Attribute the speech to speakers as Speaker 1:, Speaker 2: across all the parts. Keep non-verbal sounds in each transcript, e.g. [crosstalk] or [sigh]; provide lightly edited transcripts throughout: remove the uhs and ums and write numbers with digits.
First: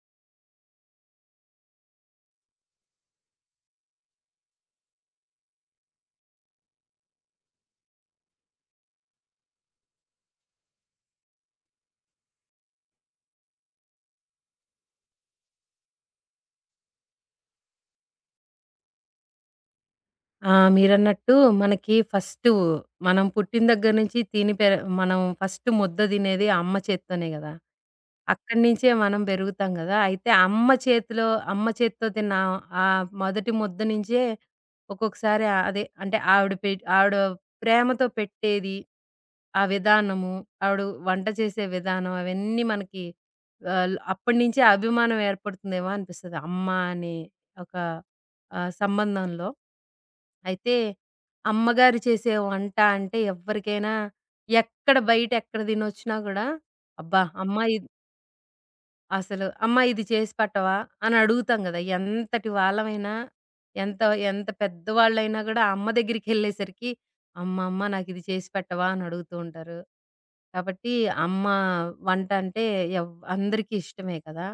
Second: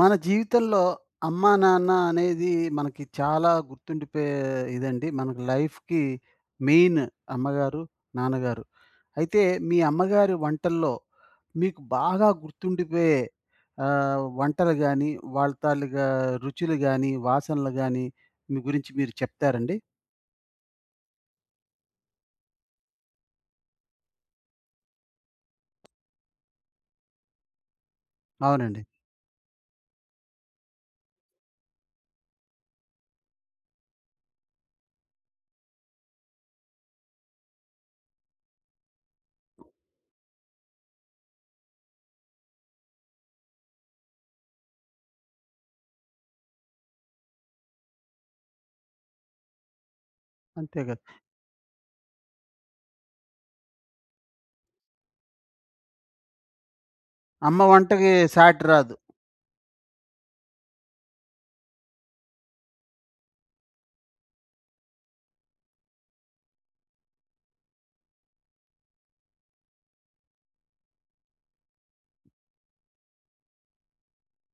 Speaker 1: మన జీవితంలో అమ్మా నాన్న అనేది మనకి చాలా గుర్తుండిపోయే ఇదండి. మనకి లైఫ్‌కి మెయిన్ అమ్మగారు, నాన్నగారు. అయితే మీ అమ్మగారి వంటల్లో మీకు బాగా గుర్తుండిపోయే వంటలు గాని, వాళ్ళ తాలూకా రుచులు గాని, వాసనలు గాని మీ గురించి మీరు చెప్తారండి?
Speaker 2: ఆ! మీరన్నట్టు మనకి ఫస్టు మనం పుట్టిన దగ్గర నుంచి తిని పెర మనం ఫస్ట్ ముద్ద తినేది అమ్మ చేత్తోనే గదా! అక్కడి
Speaker 1: అవునండి.
Speaker 2: నించే మనం పెరుగుతాం గదా! అయితే అమ్మ చేతిలో అమ్మ చేత్తో తిన్న ఆ మొదటి ముద్ద నించే ఒక్కొక్కసారి అదే అంటే ఆవిడ ప్రేమతో పెట్టేది, ఆ విధానము, ఆవిడ వంట చేసే విధానం అవన్నీ మనకి అప్పటినుంచే అభిమానం ఏర్పడుతుందేమో అనిపిస్తది. అమ్మ అనే ఒక సంబంధంలో. అయితే
Speaker 1: అంతే కదా!
Speaker 2: అమ్మగారు చేసే వంట అంటే ఎవ్వరికైనా ఎక్కడ బయట ఎక్కడ తినొచ్చినా గూడా, అబ్బా! అమ్మ
Speaker 1: అమ్మ
Speaker 2: ఇ
Speaker 1: వంటకి సాటి రాదు.
Speaker 2: అసలు "అమ్మ ఇది చేసి పెట్టవా?" అని అడుగుతాం గదా! ఎంతటి వాళ్ళమైనా, ఎంత ఎంత పెద్దవాళ్ళైనా గూడా అమ్మ దగ్గరికెళ్ళేసరికి, "అమ్మ, అమ్మ నాకిది చేసి పెట్టవా?" అని అడుగుతూ ఉంటారు. కాబట్టి అమ్మ వంట అంటే అందరికీ ఇష్టమే కదా!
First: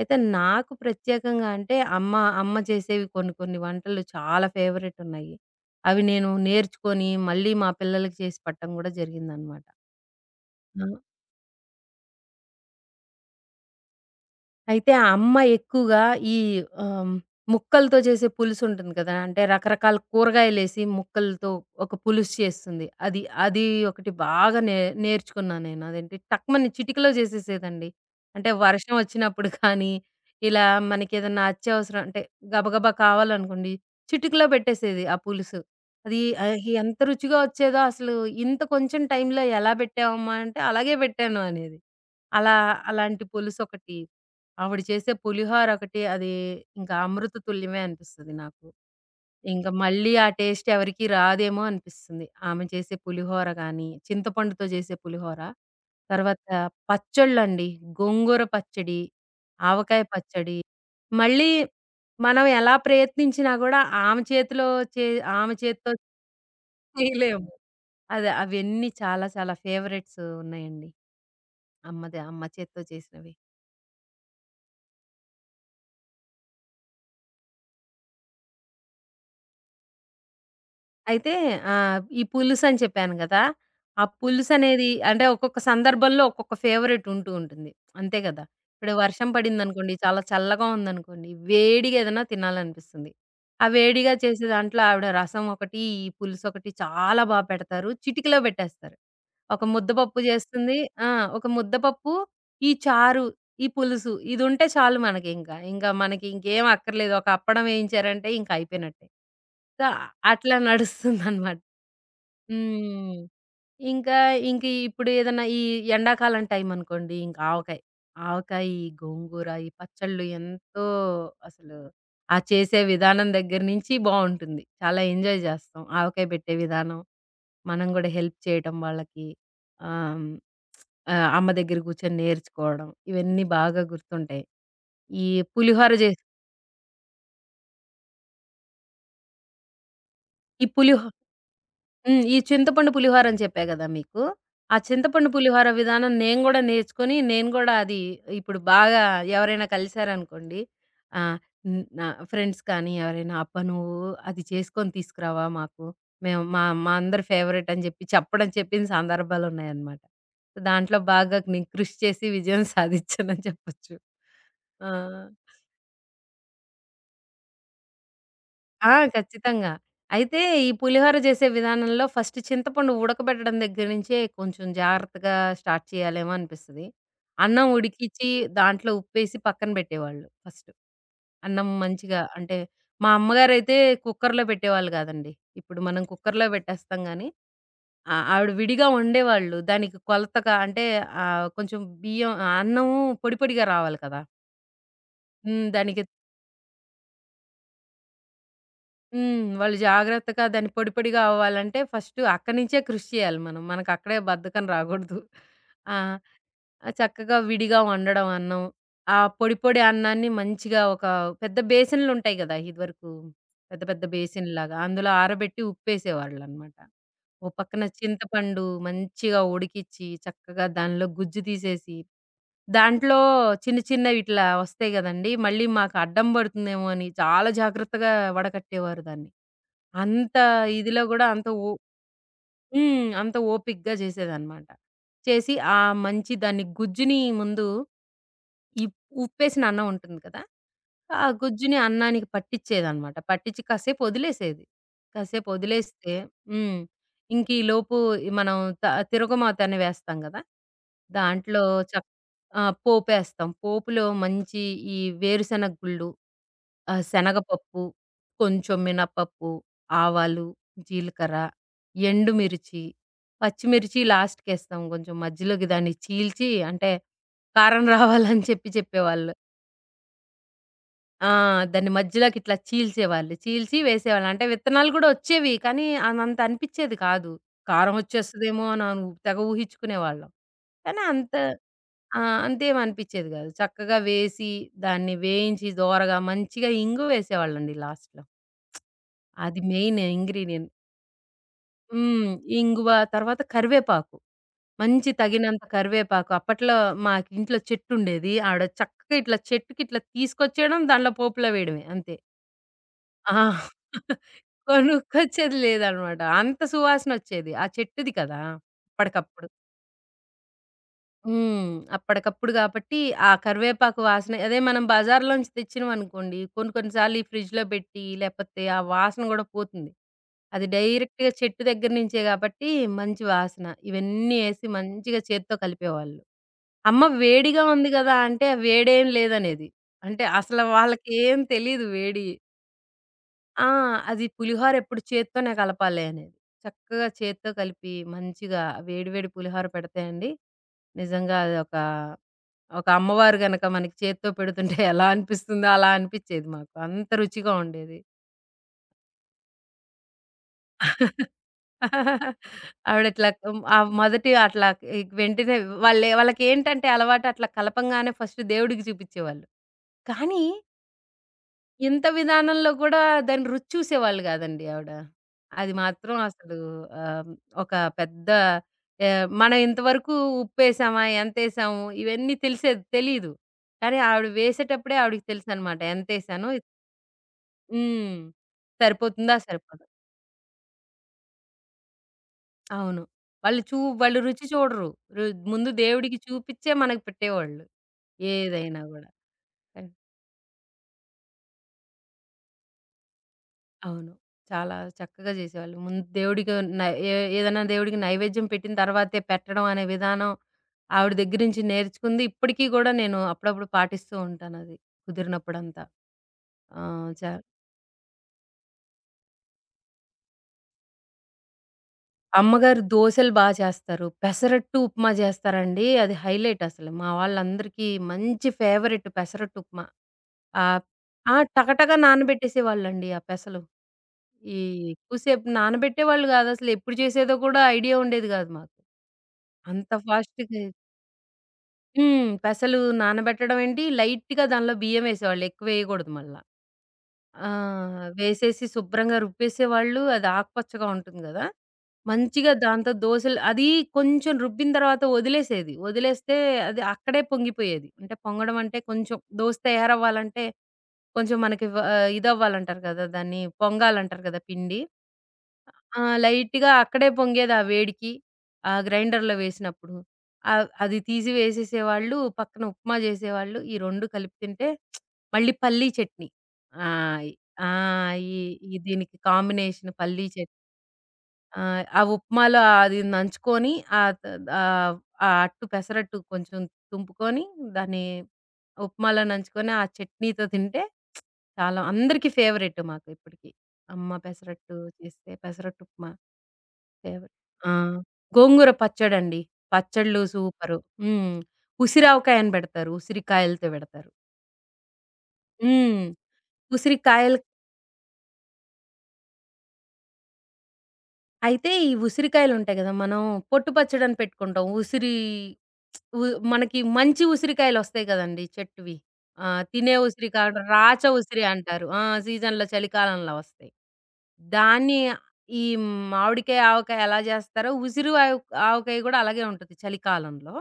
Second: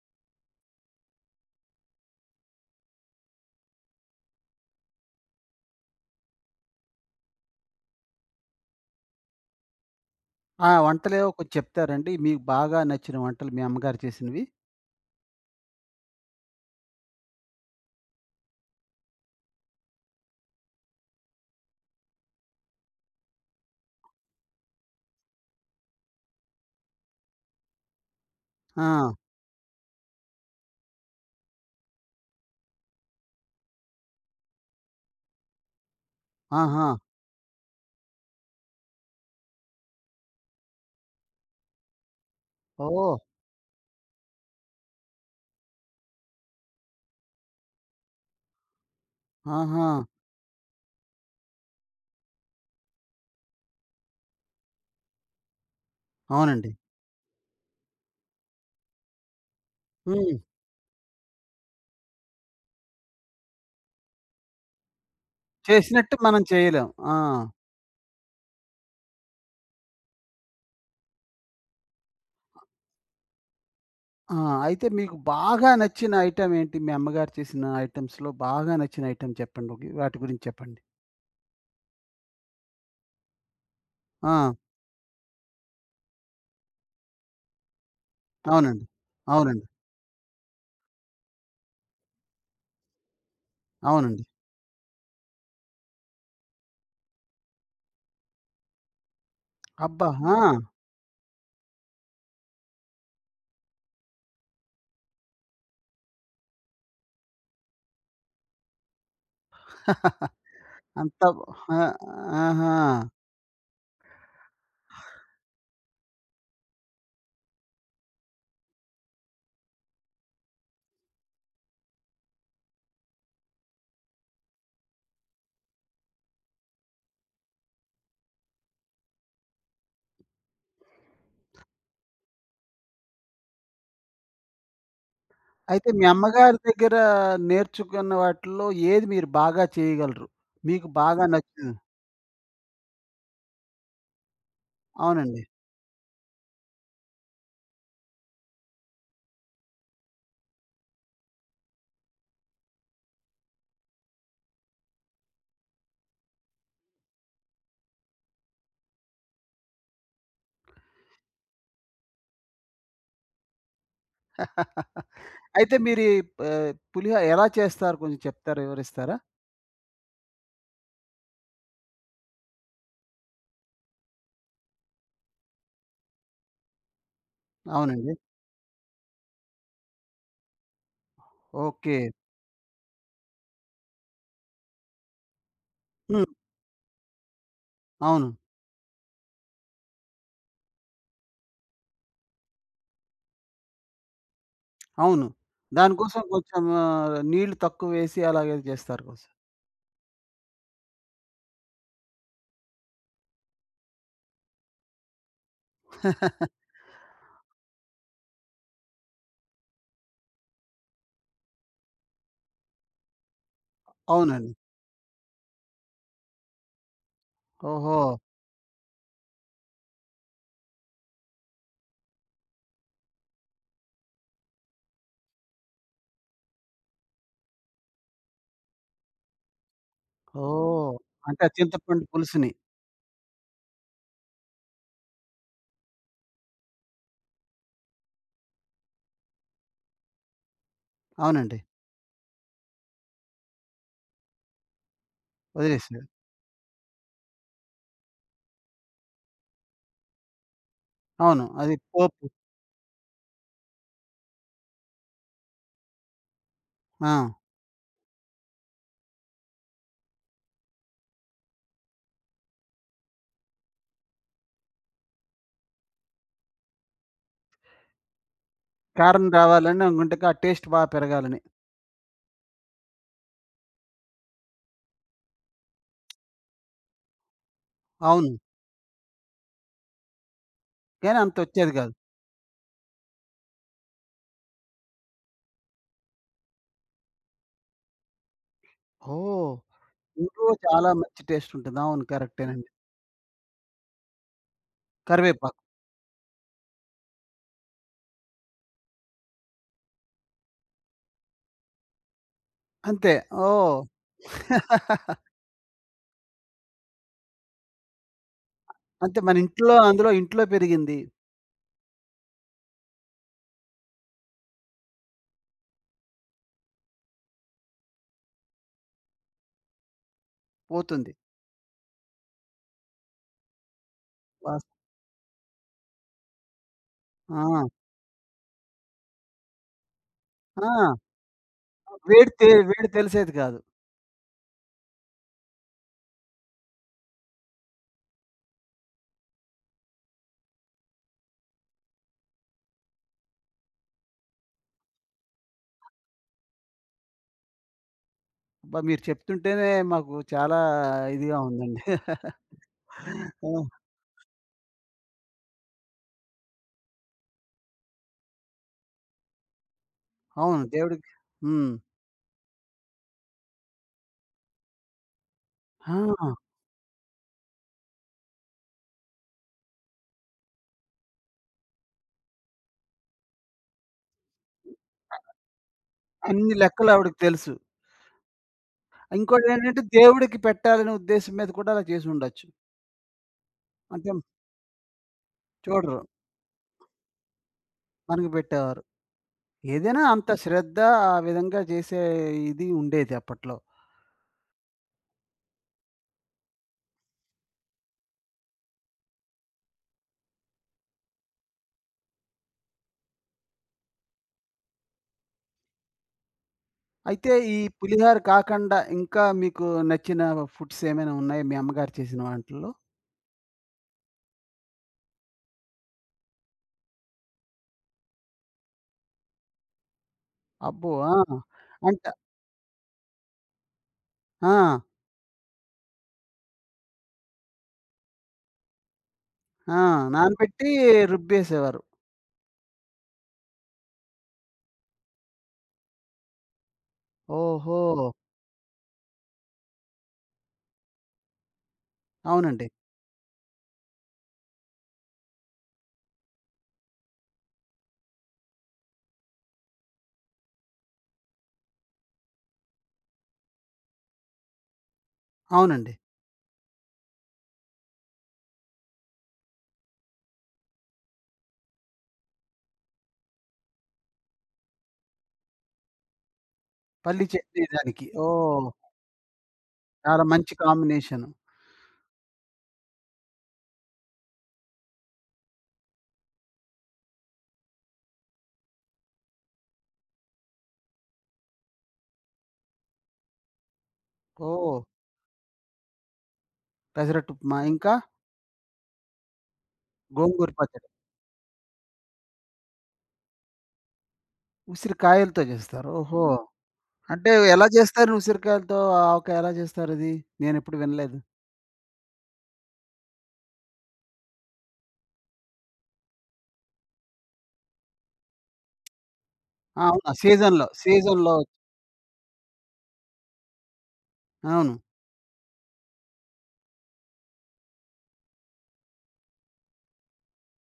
Speaker 2: అయితే నాకు ప్రత్యేకంగా అంటే అమ్మ అమ్మ చేసేవి కొన్ని కొన్ని వంటలు చాలా ఫేవరెట్ ఉన్నాయి. అవి నేను నేర్చుకొని మళ్ళీ మా పిల్లలకి చేసి పెట్టడం గూడా జరిగిందనమాట.
Speaker 1: ఆ!
Speaker 2: ఆ!
Speaker 1: వంటలేవో కొంచెం చెప్తారండి? మీకు బాగా నచ్చిన వంటలు మీ అమ్మగారు చేసినవి?
Speaker 2: అయితే ఆ అమ్మ ఎక్కువగా ఈ ఆహ్, ముక్కలతో చేసే పులుసుంటుంది కదా! అంటే రకరకాల కూరగాయలేసి ముక్కలతో ఒక పులుసు చేస్తుంది. అది ఒకటి బాగా నే నేర్చుకున్నా నేను. అదేంటి టక్‌మని చిటికలో చేసేసేదండి. అంటే
Speaker 1: ఆ!
Speaker 2: వర్షం వచ్చినప్పుడు కానీ, ఇలా మనకేదన్నా అత్యవసరం అంటే గబగబా కావాలనుకోండి, చిటికలో పెట్టేసేది ఆ పులుసు. అది
Speaker 1: ఆహా!
Speaker 2: ఎంత రుచిగా వచ్చేదో అసలు ఇంత కొంచెం టైంలో ఎలా పెట్టావమ్మా అంటే, అలాగే పెట్టాను అనేది. అలా
Speaker 1: ఓహ్!
Speaker 2: అలాంటి పులుసొకటి ఆవిడ చేసే పులిహోర ఒకటి అది ఇంకా అమృత తుల్యమే అనిపిస్తది నాకు. ఇంకా
Speaker 1: ఆహా!
Speaker 2: మళ్ళీ ఆ టేస్ట్ ఎవరికీ రాదేమో అనిపిస్తుంది. ఆమె చేసే పులిహోర గాని, చింతపండుతో చేసే పులిహోర. తర్వాత
Speaker 1: అవునండి.
Speaker 2: పచ్చళ్ళండి. గోంగూర పచ్చడి, ఆవకాయ
Speaker 1: హ్మ్.
Speaker 2: పచ్చడి. మళ్ళీ మనం ఎలా ప్రయత్నించినా గూడా ఆమె చేతిలో చే ఆమె చేత్తో
Speaker 1: చేసినట్టు మనం చేయలేం. ఆ!
Speaker 2: చేయలేము. అదే అవన్నీ చాలా చాలా ఫేవరెట్స్ ఉన్నాయండి. అమ్మది అమ్మ చేత్తో చేసినవి.
Speaker 1: ఆ! అయితే మీకు బాగా నచ్చిన ఐటెమ్ ఏంటి? మీ అమ్మగారు చేసిన ఐటెమ్స్‌లో బాగా నచ్చిన ఐటెమ్ చెప్పండి. ఓకే. వాటి గురించి చెప్పండి.
Speaker 2: అయితే ఈ పులుసని చెప్పాను గదా! ఆ
Speaker 1: ఆ!
Speaker 2: పులుసనేది అంటే ఒక్కొక్క సందర్భంలో ఒక్కొక్క ఫేవరెట్ ఉంటూ ఉంటుంది. అంతే గదా!
Speaker 1: అవునండి.
Speaker 2: ఇప్పుడు వర్షం
Speaker 1: అవునండి.
Speaker 2: పడిందనుకోండి, చాలా చల్లగా ఉందనుకోండి, వేడిగా ఏదైనా తినాలనిపిస్తుంది. ఆ వేడిగా
Speaker 1: అవునండి.
Speaker 2: చేసే దాంట్లో ఆవిడ రసం ఒకటి, ఈ పులుసొకటి చాలా బా పెడతారు. చిటికెలో పెట్టేస్తారు. ఒక
Speaker 1: అబ్బా!
Speaker 2: ముద్దపప్పు
Speaker 1: ఆ!
Speaker 2: జేస్తుంది. ఆ! ఒక ముద్దపప్పు, ఈ చారు ఈ పులుసు ఇదుంటే చాలు మనకింక. ఇంక మనకి ఇంకేం అక్కర్లేదు. ఒక అప్పడం వేయించారంటే ఇంక అయిపోయినట్టే. సో,
Speaker 1: [laughs]
Speaker 2: అట్లా
Speaker 1: అంతా
Speaker 2: నడుస్తుందనమాట.
Speaker 1: ఆ! ఆహా!
Speaker 2: హ్మ్. ఇంకా, ఇంక ఇప్పుడు ఏదన్నా ఈ ఎండాకాలం టైమనుకోండి ఇంక ఆవకాయ. ఆవకాయ, ఈ గోంగూర, ఈ పచ్చళ్ళు ఎంతో అసలు ఆ చేసే విధానం దగ్గర నుంచి బావుంటుంది. చాలా ఎంజాయ్ జేస్తాం ఆవకాయ పెట్టే విధానం. మనం గూడా హెల్ప్ చేయటం వాళ్ళకి. ఆహ్, హ్మ్. ఆ! అమ్మ దగ్గర కూర్చొని నేర్చుకోవడం. ఇవన్నీ బాగా గుర్తుంటాయి. ఈ
Speaker 1: అయితే
Speaker 2: పులిహోర
Speaker 1: మీ
Speaker 2: జేస్
Speaker 1: అమ్మగారి దగ్గర నేర్చుకున్న వాటిల్లో ఏది మీరు బాగా చేయగలరు?
Speaker 2: ఈ
Speaker 1: మీకు
Speaker 2: పులిహో
Speaker 1: బాగా నచ్చింది?
Speaker 2: హ్మ్. ఈ చింతపండు పులిహోర అని చెప్పా గదా మీకు. ఆ చింతపండు
Speaker 1: అవునండి.
Speaker 2: పులిహోర విధానం నేను గూడా నేర్చుకొని, నేను గూడా అది ఇప్పుడు బాగా ఎవరైనా కలిసారనుకోండి. ఆ! హ్మ్. నా ఫ్రెండ్స్ కానీ ఎవరైనా, "అబ్బా! నువ్వు అది చేసుకొని తీసుకురావా మాకు. మేము మా మా అందరి ఫేవరెట్" అని జెప్పి చెప్పడం చెప్పిన సందర్భాలున్నాయన్నమాట. దాంట్లో బాగా నేను కృషి చేసి విజయం సాధిచ్చానని చెప్పొచ్చు. ఆ!
Speaker 1: [laughs] అయితే మీరు ఈ ప పులిహోర ఎలా చేస్తారు? కొంచెం చెప్తారా?
Speaker 2: ఆ!
Speaker 1: వివరిస్తారా?
Speaker 2: ఖచ్చితంగా. అయితే ఈ పులిహోర చేసే విధానంలో ఫస్ట్ చింతపండు ఉడకబెట్టడం దగ్గర నుంచే కొంచెం జాగ్రత్తగా స్టార్ట్ చేయాలేమో అనిపిస్తది. అన్నం
Speaker 1: అవునండి.
Speaker 2: ఉడికిచ్చి దాంట్లో ఉప్పేసి పక్కన పెట్టేవాళ్ళు ఫస్ట్. అన్నం
Speaker 1: ఓకే.
Speaker 2: మంచిగా అంటే మా అమ్మగారైతే కుక్కర్‌లో పెట్టేవాళ్ళు కాదండి. ఇప్పుడు మనం
Speaker 1: హ్మ్.
Speaker 2: కుక్కర్‌లో పెట్టేస్తాం గానీ, ఆ
Speaker 1: అవును.
Speaker 2: ఆవిడ విడిగా వండేవాళ్ళు. దానికి కొలతగా అంటే కొంచెం బియ్యం అన్నము పొడి పొడిగా రావాలి కదా!
Speaker 1: అవును.
Speaker 2: హ్మ్. దానికి
Speaker 1: దానికోసం కొంచెం నీళ్లు తక్కువేసి అలాగే చేస్తారు కొంచెం.
Speaker 2: హ్మ్. వాళ్ళు జాగ్రత్తగా దాన్ని పొడి పొడిగా అవ్వాలంటే ఫస్ట్ అక్కడి నుంచే కృషి చేయాలి మనం. మనకక్కడే బద్ధకం రాగూడదు. ఆ! ఆ చక్కగా విడిగా వండడం అన్నం. ఆ పొడి పొడి అన్నాన్ని మంచిగా ఒక పెద్ద బేసిన్‌లుంటాయి గదా! ఇదివరకు పెద్ద పెద్ద
Speaker 1: అవునండి.
Speaker 2: బేసిన్‌లాగా అందులో ఆరబెట్టి ఉప్పేసేవాళ్ళనమాట. ఓ పక్కన
Speaker 1: ఓహో!
Speaker 2: చింతపండు మంచిగా ఉడికిచ్చి, చక్కగా దానిలో గుజ్జు తీసేసి, దాంట్లో చిన్న చిన్నవి ఇట్లా వస్తాయి గదండీ! మళ్ళీ మాకు అడ్డం బడుతుందేమో అని చాలా జాగ్రత్తగా వడకట్టేవారు దాన్ని. అంత
Speaker 1: ఓహ్!
Speaker 2: ఇదిలో గూడా
Speaker 1: అంటే
Speaker 2: అంత
Speaker 1: ఆ
Speaker 2: ఓ
Speaker 1: చింతపండు పులుసుని.
Speaker 2: హ్మ్. అంత ఓపికగా చేసేదనమాట. చేసి ఆ మంచి దాన్ని గుజ్జుని ముందు ఈ ఉప్పేసిన అన్నం ఉంటుంది కదా! ఆ
Speaker 1: అవునండి.
Speaker 2: గుజ్జుని అన్నానికి పట్టిచ్చేదనమాట. పట్టిచ్చి కాసేపు వదిలేసేది. కాసేపు
Speaker 1: వదిలేసారు.
Speaker 2: వదిలేస్తే హ్మ్. ఇంక ఈ లోపు ఈ మనం త తిరగమాతని వేస్తాం గదా!
Speaker 1: అవును.
Speaker 2: దాంట్లో
Speaker 1: అది
Speaker 2: చక్
Speaker 1: పోపు.
Speaker 2: ఆ! పోపేస్తాం. పోపులో మంచి ఈ వేరుశనగ గుళ్ళు,
Speaker 1: ఆ!
Speaker 2: శనగపప్పు, కొంచెం మినపప్పు, ఆవాలు, జీలకర్ర ఎండుమిర్చి, పచ్చిమిర్చి లాస్ట్‌కేస్తాం. కొంచెం మధ్యలోకి దాన్ని చీల్చి అంటే కారం రావాలని చెప్పి
Speaker 1: కారం
Speaker 2: చెప్పేవాళ్ళు.
Speaker 1: రావాలని గుంటక ఆ టేస్ట్ బా
Speaker 2: ఆ!
Speaker 1: పెరగాలని.
Speaker 2: దాన్ని మధ్యలోకి ఇట్లా చీల్చేవాళ్ళు. చీల్చి వేసేవాళ్ళు. అంటే విత్తనాలు కూడా వచ్చేవి. కానీ అనంత అనిపిచ్చేది కాదు. కారం
Speaker 1: అవును.
Speaker 2: వచ్చేస్తదేమో అని తెగ ఊహించుకునేవాళ్ళం. కానీ
Speaker 1: కానీ
Speaker 2: అంత
Speaker 1: అంతొచ్చేది కాదు.
Speaker 2: ఆ! అంతేం అనిపిచ్చేది కాదు. చక్కగా వేసి దాన్ని వేయించి దోరగా మంచిగా ఇంగు వేసేవాళ్ళండి లాస్ట్‌లో.
Speaker 1: ఓహ్!
Speaker 2: అది మెయిన్
Speaker 1: ఇంట్లో
Speaker 2: ఇంగ్రీడియెంట్.
Speaker 1: చాలా మంచి టేస్ట్ ఉంటుంది. అవును.
Speaker 2: హ్మ్.
Speaker 1: కరెక్టేనండి.
Speaker 2: ఇంగువ తర్వాత కరివేపాకు. మంచి
Speaker 1: కరివేపాకు.
Speaker 2: తగినంత కరివేపాకు. అప్పట్లో మాకింట్లో చెట్టుండేది. ఆడ చక్కగా ఇట్లా చెట్టుకిట్లా తీసుకొచ్చేయడం, దాంట్లో పోపులో వేయడమే అంతే.
Speaker 1: అంతే.
Speaker 2: ఆ!
Speaker 1: ఓహ్!
Speaker 2: [laughs]
Speaker 1: [laughs]
Speaker 2: కొనుక్కొచ్చేది లేదనమాట. అంత సువాసనొచ్చేది. ఆ చెట్టుది కదా!
Speaker 1: అంతే మన
Speaker 2: అప్పటికప్పుడు.
Speaker 1: ఇంట్లో అందులో ఇంట్లో పెరిగింది
Speaker 2: హ్మ్. అప్పటికప్పుడు గాబట్టి, ఆ కరివేపాకు వాసన అదే మనం బజార్‌లోంచి తెచ్చినవనుకోండి, కొన్ని కొన్ని సార్లు ఈ ఫ్రిడ్జ్‌లో పెట్టి, లేపోతే ఆ వాసన గూడా పోతుంది. అది
Speaker 1: పోతుంది.
Speaker 2: డైరెక్ట్‌గా చెట్టు దగ్గర నుంచే గాబట్టి, మంచి వాసన. ఇవన్నీ ఏసి
Speaker 1: వాస్
Speaker 2: మంచిగా చేత్తో కలిపేవాళ్ళు. అమ్మ వేడిగా
Speaker 1: ఆ!
Speaker 2: ఉంది గదా! అంటే, వేడేం లేదనేది. అంటే, అసలు
Speaker 1: ఆ!
Speaker 2: వాళ్ళకేం తెలీదు వేడి.
Speaker 1: వేడి తెలిసేది కాదు.
Speaker 2: ఆ! అది పులిహోర ఎప్పుడు చేత్తోనే కలపాలి అనేది. చక్కగా చేత్తో కలిపి మంచిగా వేడి వేడి పులిహోర పెడితే అండి, నిజంగా అదొక ఒక ఒక అమ్మవారు గనక మనకి చేత్తో పెడుతుంటే [laughs] ఎలా అనిపిస్తుందో అలా అనిపిచ్చేది మాకు. అంత రుచిగా ఉండేది.
Speaker 1: అబ్బా! మీరు చెప్తుంటేనే మాకు చాలా ఇదిగా
Speaker 2: [laughs]
Speaker 1: ఉందండి.
Speaker 2: ఆవిడ ఇట్లా
Speaker 1: ఆ!
Speaker 2: హ్మ్, ఆ మొదటి అట్లా వెంటనే వాళ్ళకేంటంటే అలవాటు అట్లా కలపంగానే ఫస్ట్ దేవుడికి చూపిచ్చేవాళ్ళు. కానీ
Speaker 1: అవును. దేవుడికి హ్మ్.
Speaker 2: ఇంత విధానంలో కూడా దాని రుచి చూసేవాళ్ళు కాదండి ఆవిడ. అది
Speaker 1: ఆ!
Speaker 2: మాత్రం అసలు ఆహ్, ఒక పెద్ద మనం ఇంతవరకు ఉప్పేసామా? ఎంతేసాము? ఇవన్నీ తెలిసేది తెలీదు. కానీ ఆవిడ వేసేటప్పుడే ఆవిడకి తెలుసనమాట. ఎంతేసాను
Speaker 1: అన్ని లెక్కలు ఆవిడకి తెలుసు.
Speaker 2: హ్మ్. సరిపోతుందా?
Speaker 1: ఇంకోటేంటంటే
Speaker 2: సరిపోదా?
Speaker 1: దేవుడికి పెట్టాలనే ఉద్దేశం మీద కూడా అలా చేసుండొచ్చు.
Speaker 2: అవును. వాళ్ళు చూ
Speaker 1: అంటే
Speaker 2: వాళ్ళు రుచి చూడరు. రు ముందు
Speaker 1: చూడరు.
Speaker 2: దేవుడికి చూపిచ్చే మనకు పెట్టేవాళ్ళు.
Speaker 1: మనకి
Speaker 2: ఏదైనా
Speaker 1: పెట్టేవారు.
Speaker 2: గూడా.
Speaker 1: ఏదైనా అంత శ్రద్ధ ఆ విధంగా చేసే ఇది ఉండేది అప్పట్లో.
Speaker 2: అవును. చాలా చక్కగా జేసేవాళ్ళు. ముందు దేవుడికి నై ఏ ఏదైనా దేవుడికి నైవేద్యం పెట్టిన తర్వాతే పెట్టడం అనే విధానం ఆవిడ దగ్గర నుంచి నేర్చుకుంది. ఇప్పటికి గూడా నేను అప్పుడప్పుడు పాటిస్తూ ఉంటానది. కుదిరినప్పుడంతా. ఆ! చ
Speaker 1: అయితే ఈ పులిహార కాకండా ఇంకా మీకు నచ్చిన ఫుడ్స్ ఏమైనా ఉన్నాయా మీ అమ్మగారు చేసిన వాటిల్లో?
Speaker 2: అమ్మగారు దోసెలు బా చేస్తారు. పెసరట్టు ఉప్మా చేస్తారండి. అది హైలైట్ అసలు. మా వాళ్ళందరికీ మంచి ఫేవరెట్ పెసరట్టు ఉప్మా. ఆహ్,
Speaker 1: అబ్బో! ఆ!
Speaker 2: ఆ! టకటక
Speaker 1: అంట
Speaker 2: నానబెట్టేసేవాళ్ళండి ఆ పెసలు.
Speaker 1: ఆ!
Speaker 2: ఈ ఎక్కువసేపు నానబెట్టేవాళ్ళు గాదు. అసలు ఎప్పుడు చేసేదో కూడా ఐడియా ఉండేది గాదు మాకు.
Speaker 1: ఆ!
Speaker 2: అంత ఫాస్ట్‌గా
Speaker 1: నానబెట్టి రుబ్బేసేవారు.
Speaker 2: హ్మ్. పెసలు నానబెట్టడం ఏంటి, లైట్‌గా దానిలో బియ్యం వేసేవాళ్ళు. ఎక్కువేయకూడదు మళ్ళ. ఆ!
Speaker 1: ఓహో!
Speaker 2: వేసేసి శుభ్రంగా రుబ్బేసేవాళ్ళు. అది ఆకుపచ్చగా ఉంటుంది గదా! మంచిగా
Speaker 1: అవునండి.
Speaker 2: దాంతో దోసలు అది కొంచెం రుబ్బిన తర్వాత వదిలేసేది. వదిలేస్తే అది అక్కడే పొంగిపోయేది. అంటే పొంగడం అంటే కొంచెం దోస తయారవ్వాలంటే కొంచెం మనకి వ ఇదవ్వాలంటారు కదా! దాన్ని పొంగాలంటారు కదా! పిండి.
Speaker 1: అవునండి.
Speaker 2: ఆ! లైట్‌గా అక్కడే పొంగేది ఆ వేడికి. ఆ గ్రైండర్‌లో వేసినప్పుడు. అది తీసి వేసేసేవాళ్ళు. పక్కన ఉప్మా చేసేవాళ్ళు. ఈ 2 కలిపి తింటే మళ్ళీ పల్లీ చట్నీ. ఆ!
Speaker 1: పల్లి చట్నీ
Speaker 2: ఆ!
Speaker 1: దానికి.
Speaker 2: ఈ
Speaker 1: ఓహ్!
Speaker 2: ఈ దీనికి కాంబినేషన్
Speaker 1: చాలా
Speaker 2: పల్లీ
Speaker 1: మంచి
Speaker 2: చట్
Speaker 1: కాంబినేషను.
Speaker 2: ఆ! ఆ ఉప్మాలో అది నంచుకొని ఆహ్, త ఆహ్, ఆ అట్టు పెసరట్టు కొంచెం తుంపుకొని దాన్ని ఉప్మాలో నంచుకొని ఆ చట్నీతో తింటే చాలా అందరికీ ఫేవరెట్ మాకు ఇప్పటికి. అమ్మ పెసరట్టు
Speaker 1: ఓహ్!
Speaker 2: చేస్తే పెసరట్టు ఉప్మా.
Speaker 1: పెసరట్టు
Speaker 2: ఫేవరెట్.
Speaker 1: ఉప్మా
Speaker 2: ఆ!
Speaker 1: ఇంకా
Speaker 2: గోంగూర పచ్చడండి. పచ్చడ్లు
Speaker 1: గోంగూర
Speaker 2: సూపరు.
Speaker 1: పచ్చడి.
Speaker 2: హ్మ్. ఉసిరావకాయని బెడతారు. ఉసిరికాయలతో బెడతారు.
Speaker 1: ఉసిరికాయలతో చేస్తారు.
Speaker 2: హ్మ్.
Speaker 1: ఓహో! అంటే
Speaker 2: ఉసిరికాయల
Speaker 1: ఎలా చేస్తారు ఉసిరికాయలతో ఆవకాయ ఎలా చేస్తారది? నేనెప్పుడు వినలేదు.
Speaker 2: అయితే ఈ ఉసిరికాయలుంటాయి గదా! మనం పొట్టు పచ్చడని పెట్టుకుంటాం. ఉసిరి ఉ మనకి మంచి ఉసిరికాయలొస్తాయి గదండీ చెట్టువి.
Speaker 1: ఆ!
Speaker 2: తినే
Speaker 1: అవునా?
Speaker 2: ఉసిరి కాకుండా
Speaker 1: సీజన్‌లో
Speaker 2: రాచ
Speaker 1: సీజన్‌లో
Speaker 2: ఉసిరి అంటారు. ఆ! సీజన్‌లో చలికాలంలో వస్తాయి.
Speaker 1: అవును.
Speaker 2: దాన్ని ఈ మామిడికాయ, ఆవకాయ ఎలా జేస్తారో ఉసిరి ఆవ్ ఆవకాయ గూడా అలాగే ఉంటది చలికాలంలో.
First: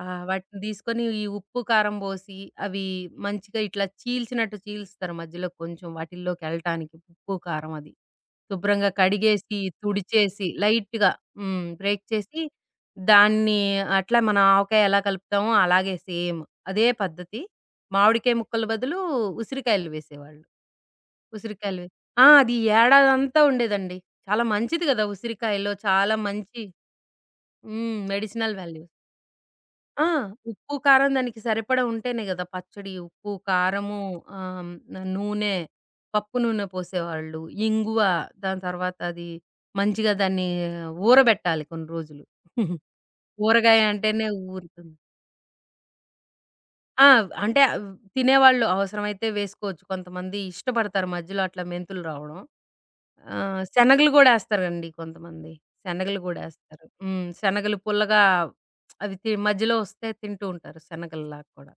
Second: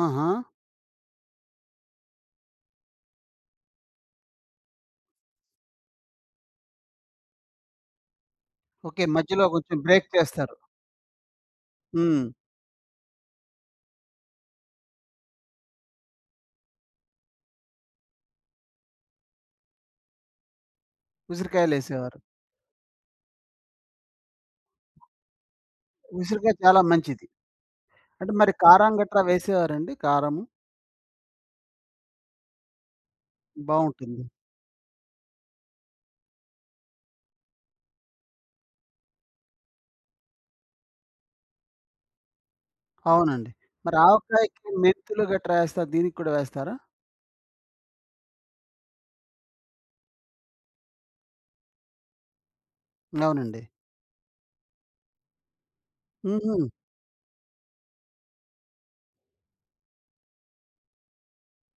Speaker 1: ఆహా!
Speaker 2: వాటిని దీసుకొని ఈ ఉప్పు, కారం బోసి అవి మంచిగా ఇట్లా చీల్చినట్టు చీలుస్తారు మధ్యలో కొంచెం వాటిల్లోకెళ్ళటానికి ఉప్పు, కారం అది. శుభ్రంగా
Speaker 1: ఓకే. మధ్యలో
Speaker 2: కడిగేసి,
Speaker 1: కొంచెం బ్రేక్
Speaker 2: తుడిచేసి,
Speaker 1: చేస్తారు.
Speaker 2: లైట్‌గా హ్మ్. బ్రేక్
Speaker 1: హ్మ్.
Speaker 2: చేసి, దాన్ని అట్లా మనం ఆవకాయ ఎలా కలుపుతామో అలాగే సేమ్ అదే పద్ధతి. మామిడికాయ ముక్కల బదులు ఉసిరికాయలు వేసేవాళ్ళు. ఉసిరికాయలు వే
Speaker 1: ఉసిరికాయలేసేవారు.
Speaker 2: ఆ! అది ఏడాదంతా ఉండేదండి. చాలా మంచిది గదా! ఉసిరికాయలో చాలా
Speaker 1: ఉసిరికాయ
Speaker 2: మంచి
Speaker 1: చాలా మంచిది.
Speaker 2: హ్మ్.
Speaker 1: అంటే మరి
Speaker 2: మెడిసినల్ వాల్యూ.
Speaker 1: కారం గట్రా వేసేవారండి?
Speaker 2: ఆ!
Speaker 1: కారము?
Speaker 2: ఉప్పు, కారం దానికి సరిపడా ఉంటేనే గదా! పచ్చడి, ఉప్పు, కారము,
Speaker 1: బావుంటుంది.
Speaker 2: నూనె, పప్పు నూనె పోసేవాళ్ళు, ఇంగువ, దాని తర్వాత అది మంచిగా దాన్ని ఊరబెట్టాలి కొన్ని రోజులు.
Speaker 1: అవునండి.
Speaker 2: ఊరగాయ
Speaker 1: మరి
Speaker 2: అంటేనే
Speaker 1: ఆవకాయకి
Speaker 2: ఊరుతుంది.
Speaker 1: మెంతులు గట్రా ఏస్తారు. దీనికి కూడా వేస్తారా?
Speaker 2: ఆ! అంటే తినేవాళ్ళు అవసరమైతే వేసుకోవచ్చు. కొంతమంది ఇష్టపడతారు మధ్యలో అట్లా మెంతులు రావడం. ఆ!
Speaker 1: అవునండి.
Speaker 2: శనగలు గూడా ఏస్తారండి కొంతమంది. శనగలు గూడా
Speaker 1: హుహు.
Speaker 2: ఏస్తారు. హ్మ్. శనగలు పుల్లగా అవి తి మధ్యలో వస్తే తింటూ ఉంటారు శనగల్లా కూడా.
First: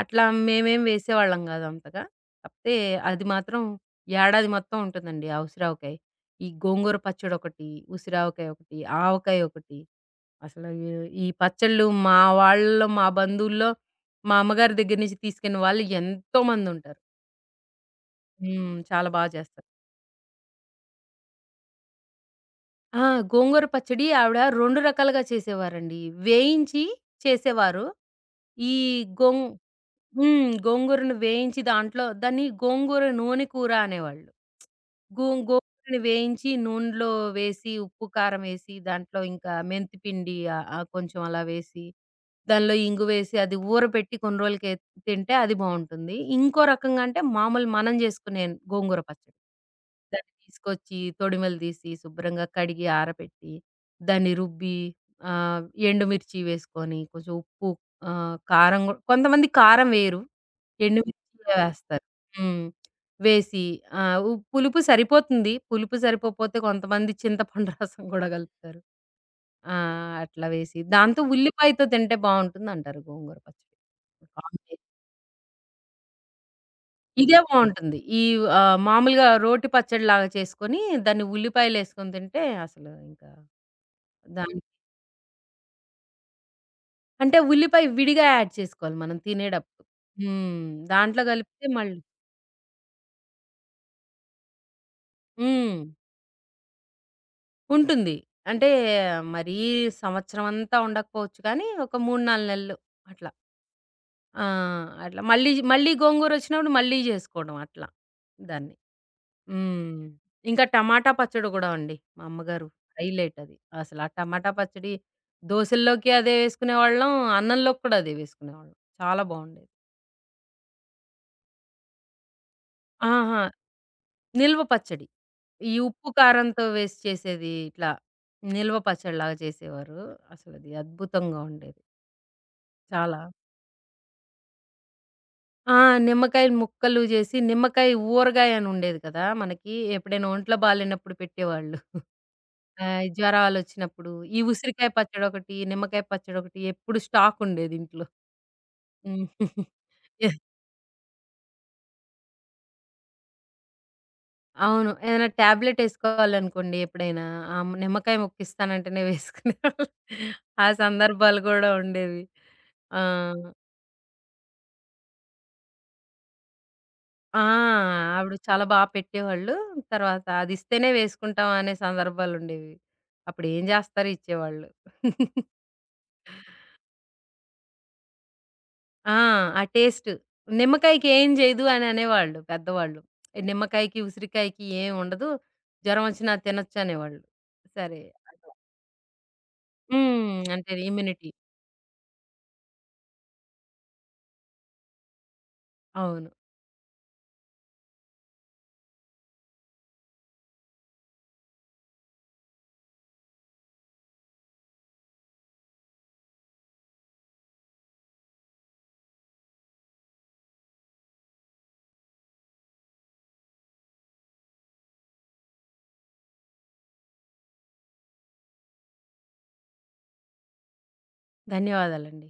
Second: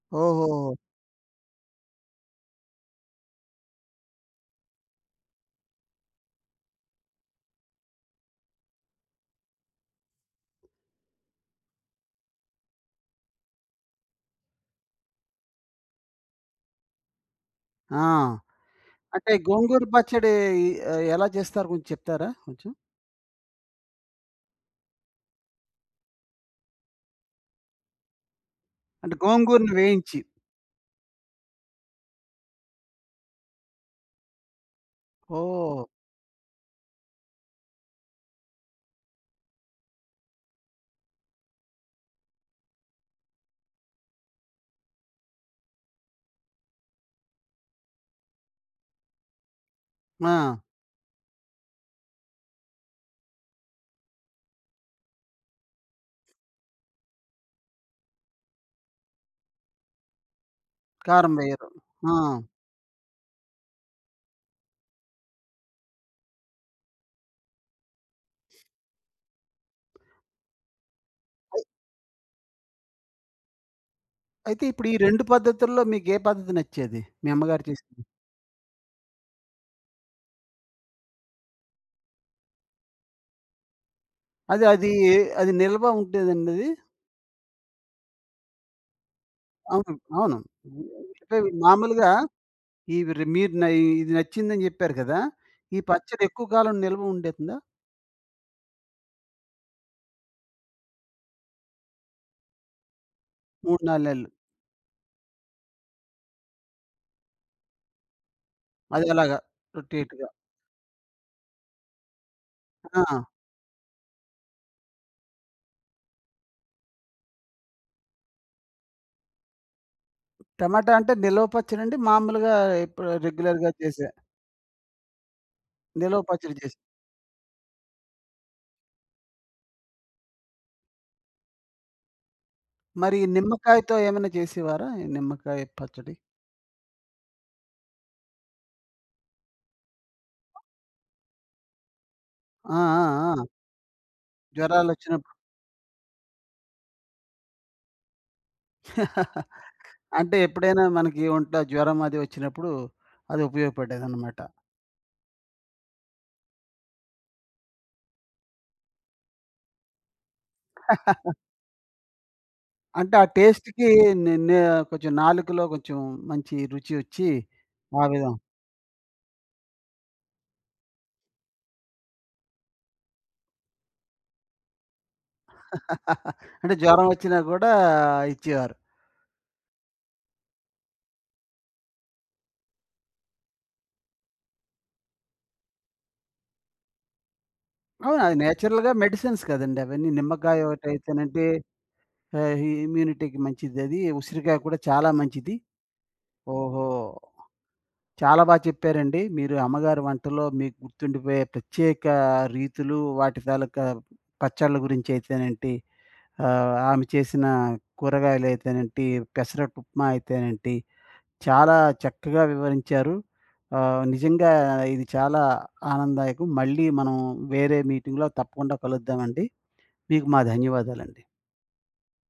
Speaker 2: అట్లా
Speaker 1: ఓహోహో!
Speaker 2: మేమేం వేసేవాళ్ళం గాదు అంతగా. కాపోతే అది మాత్రం ఏడాది మొత్తం ఉంటుందండి ఆ ఉసిరావకాయ. ఈ గోంగూర పచ్చడొకటి, ఉసిరావకాయ ఒకటి, ఆవకాయ ఒకటి. అసలు ఈ ఈ పచ్చళ్ళు మా వాళ్ళలో, మా బంధువుల్లో, మా అమ్మగారి దగ్గర నుంచి తీసుకున్న వాళ్ళు ఎంతో మందుంటారు.
Speaker 1: ఆ!
Speaker 2: హ్మ్. చాలా బా
Speaker 1: అంటే
Speaker 2: చేస్తారు.
Speaker 1: గోంగూర పచ్చడి ఎలా చేస్తారు కొంచెం చెప్తారా కొంచెం?
Speaker 2: ఆ! గోంగూర పచ్చడి ఆవిడ 2 రకాలుగా చేసేవారండి. వేయించి చేసేవారు. ఈ
Speaker 1: అంటే
Speaker 2: గోంగ్
Speaker 1: గోంగూరని వేయించి.
Speaker 2: హ్మ్. గోంగూరను వేయించి దాంట్లో దాన్ని గోంగూర నూనె కూర అనేవాళ్ళు.
Speaker 1: ఓహ్!
Speaker 2: గోంగూరని వేయించి నూనెలో వేసి, ఉప్పు, కారం వేసి, దాంట్లో ఇంకా మెంతి పిండి ఆహ్, ఆహ్, కొంచెం అలా వేసి, దానిలో ఇంగువేసి అది ఊరబెట్టి కొన్ని రోజులకి తింటే అది బావుంటుంది. ఇంకో రకంగా అంటే మామూలు మనం చేసుకునే గోంగూర పచ్చడి.
Speaker 1: ఆ!
Speaker 2: దాన్ని తీసుకొచ్చి తొడిమలు తీసి, శుభ్రంగా కడిగి ఆరబెట్టి, దాన్ని రుబ్బి ఆహ్, ఎండుమిర్చి వేసుకొని, కొంచెం ఉప్పు కారం కొంతమంది కారం వేయరు. ఎండుమిర్చి
Speaker 1: కారం వేయరు.
Speaker 2: వేస్తారు.
Speaker 1: ఆ!
Speaker 2: హ్మ్. వేసి ఆహ్, ఉ పులుపు సరిపోతుంది. పులుపు సరిపోకపోతే కొంతమంది చింతపండు రసం గూడా కలుపుతారు. ఆ! అట్లా వేసి దాంతో
Speaker 1: అయి
Speaker 2: ఉల్లిపాయతో తింటే బావుంటుందంటారు గోంగూర పచ్చడి.
Speaker 1: అయితే
Speaker 2: కాంబినే
Speaker 1: ఇప్పుడు ఈ 2 పద్ధతుల్లో మీకే పద్ధతి నచ్చేది? మీ
Speaker 2: ఇదే
Speaker 1: అమ్మగారు
Speaker 2: బావుంటుంది.
Speaker 1: చేసింది?
Speaker 2: మామూలుగా రోటి పచ్చడిలాగా చేసుకొని దాన్ని ఉల్లిపాయలేసుకొని తింటే అసలు ఇంకా దాని
Speaker 1: అది అది అది నిల్వ ఉండేదండి అది?
Speaker 2: అంటే ఉల్లిపాయ విడిగా యాడ్ చేసుకోవాలి మనం తినేటప్పుడు.
Speaker 1: అవును. అవును.
Speaker 2: హ్మ్. దాంట్లో
Speaker 1: అంటే
Speaker 2: కలిపితే మళ్ళీ
Speaker 1: మామూలుగా ఇవి మీరు న ఇది నచ్చిందని చెప్పారు కదా! ఈ
Speaker 2: హ్మ్.
Speaker 1: పచ్చడి ఎక్కువ కాలం నిల్వ ఉండేతుందా?
Speaker 2: ఉంటుంది. అంటే మరీ సంవత్సరమంతా ఉండకపోవచ్చు కానీ, ఒక 3, 4 నెలలు అట్లా.
Speaker 1: 3, 4 నెలలు.
Speaker 2: ఆ! అట్లా మళ్ళీ, మళ్ళీ గోంగూరొచ్చినప్పుడు మళ్ళీ జేసుకోవడం అట్లా దాన్ని.
Speaker 1: అది అలాగా రొట్టె
Speaker 2: హ్మ్.
Speaker 1: ఇటుగా.
Speaker 2: ఇంకా టమాటా పచ్చడి గూడా అండి. మా అమ్మగారు
Speaker 1: ఆ!
Speaker 2: హైలైట్ అది. అసలు ఆ టమాటా పచ్చడి దోసల్లోకి అదే వేసుకునేవాళ్ళం. అన్నంలోకి కూడా అదే వేసుకునేవాళ్ళం. చాలా బావుండేది.
Speaker 1: టమాటా అంటే నిలవ పచ్చడండి మామూలుగా ఇప్పుడు
Speaker 2: ఆహా!
Speaker 1: రెగ్యులర్‌గా చేసే
Speaker 2: నిల్వ పచ్చడి. ఈ ఉప్పు,
Speaker 1: నిలవ పచ్చడి
Speaker 2: కారంతో
Speaker 1: చేసి.
Speaker 2: వేసి చేసేది ఇట్లా నిల్వ పచ్చడిలాగా చేసేవారు. అసలది అద్భుతంగా ఉండేది.
Speaker 1: మరి
Speaker 2: చాలా
Speaker 1: ఈ నిమ్మకాయతో ఏమైనా చేసేవారా? ఈ నిమ్మకాయ
Speaker 2: ఆ!
Speaker 1: పచ్చడి?
Speaker 2: నిమ్మకాయ ముక్కలు జేసి, నిమ్మకాయ ఊరగాయ అని ఉండేది కదా! మనకి ఎప్పుడైనా ఒంట్లో బాలేనప్పుడు పెట్టేవాళ్ళు.
Speaker 1: ఆ! ఆ! ఆ!
Speaker 2: జ్వరాలొచ్చినప్పుడు. ఈ ఉసిరికాయ
Speaker 1: జ్వరాలొచ్చినప్పుడు
Speaker 2: పచ్చడొకటి, నిమ్మకాయ పచ్చడొకటి ఎప్పుడు స్టాక్ ఉండేది ఇంట్లో. హ్మ్. యాహ్! [laughs]
Speaker 1: [laughs] అంటే ఎప్పుడైనా మనకి ఒంట్లో జ్వరం అది వచ్చినప్పుడు అది ఉపయోగపడేదనమాట.
Speaker 2: అవును. ఏదైనా టాబ్లెట్ ఏసుకోవాలనుకోండి ఎప్పుడైనా, నిమ్మకాయ ముక్క ఇస్తానంటేనే వేసుకునేవాళ్ళం. [laughs] ఆ సందర్భాలు
Speaker 1: [laughs]
Speaker 2: గూడా ఉండేవి. ఆ!
Speaker 1: అంటే ఆ టేస్ట్‌కి నే నే కొంచెం నాలుకలో కొంచెం మంచి రుచి ఒచ్చి
Speaker 2: ఆ!
Speaker 1: ఆ విధం
Speaker 2: ఆవిడ చాలా బా పెట్టేవాళ్ళు. తర్వాత అదిస్తేనే వేసుకుంటాం అనే సందర్భాలుండేవి. అప్పుడేం జేస్తారు ఇచ్చేవాళ్ళు.
Speaker 1: [laughs] అంటే జ్వరం వచ్చినా కూడా ఇచ్చేవారు.
Speaker 2: ఆ! ఆ టేస్ట్. నిమ్మకాయకి ఏం జేయదు అని అనేవాళ్ళు పెద్దవాళ్ళు. నిమ్మకాయకి, ఉసిరికాయకి ఏం ఉండదు. జ్వరం ఒచ్చినా తినొచ్చు అనేవాళ్ళు. సరే.
Speaker 1: అవును. అది
Speaker 2: అట్లా.
Speaker 1: నేచురల్‌గా మెడిసిన్స్ కదండీ! అవన్నీ
Speaker 2: హ్మ్.
Speaker 1: నిమ్మకాయ
Speaker 2: అంటే ఇమ్యూనిటీ.
Speaker 1: ఒకటైతేనంటే ఇమ్యూనిటీకి మంచిదది. ఉసిరికాయ కూడా చాలా మంచిది.
Speaker 2: అవును.
Speaker 1: ఓహో! చాలా బా చెప్పారండి. మీరు అమ్మగారి వంటలో మీకు గుర్తుండిపోయే ప్రత్యేక రీతులు, వాటి తాలూకా పచ్చళ్ళ గురించైతేనేంటి, ఆమె చేసిన కూరగాయలైతేనేంటి, పెసరట్టు ఉప్మా అయితేనేంటి, చాలా చక్కగా వివరించారు. నిజంగా ఇది చాలా ఆనందదాయకం. మళ్ళీ మనం వేరే మీటింగ్‌లో తప్పకుండా కలుద్దామండి. మీకు మా ధన్యవాదాలండి.
Speaker 2: ధన్యవాదాలండి.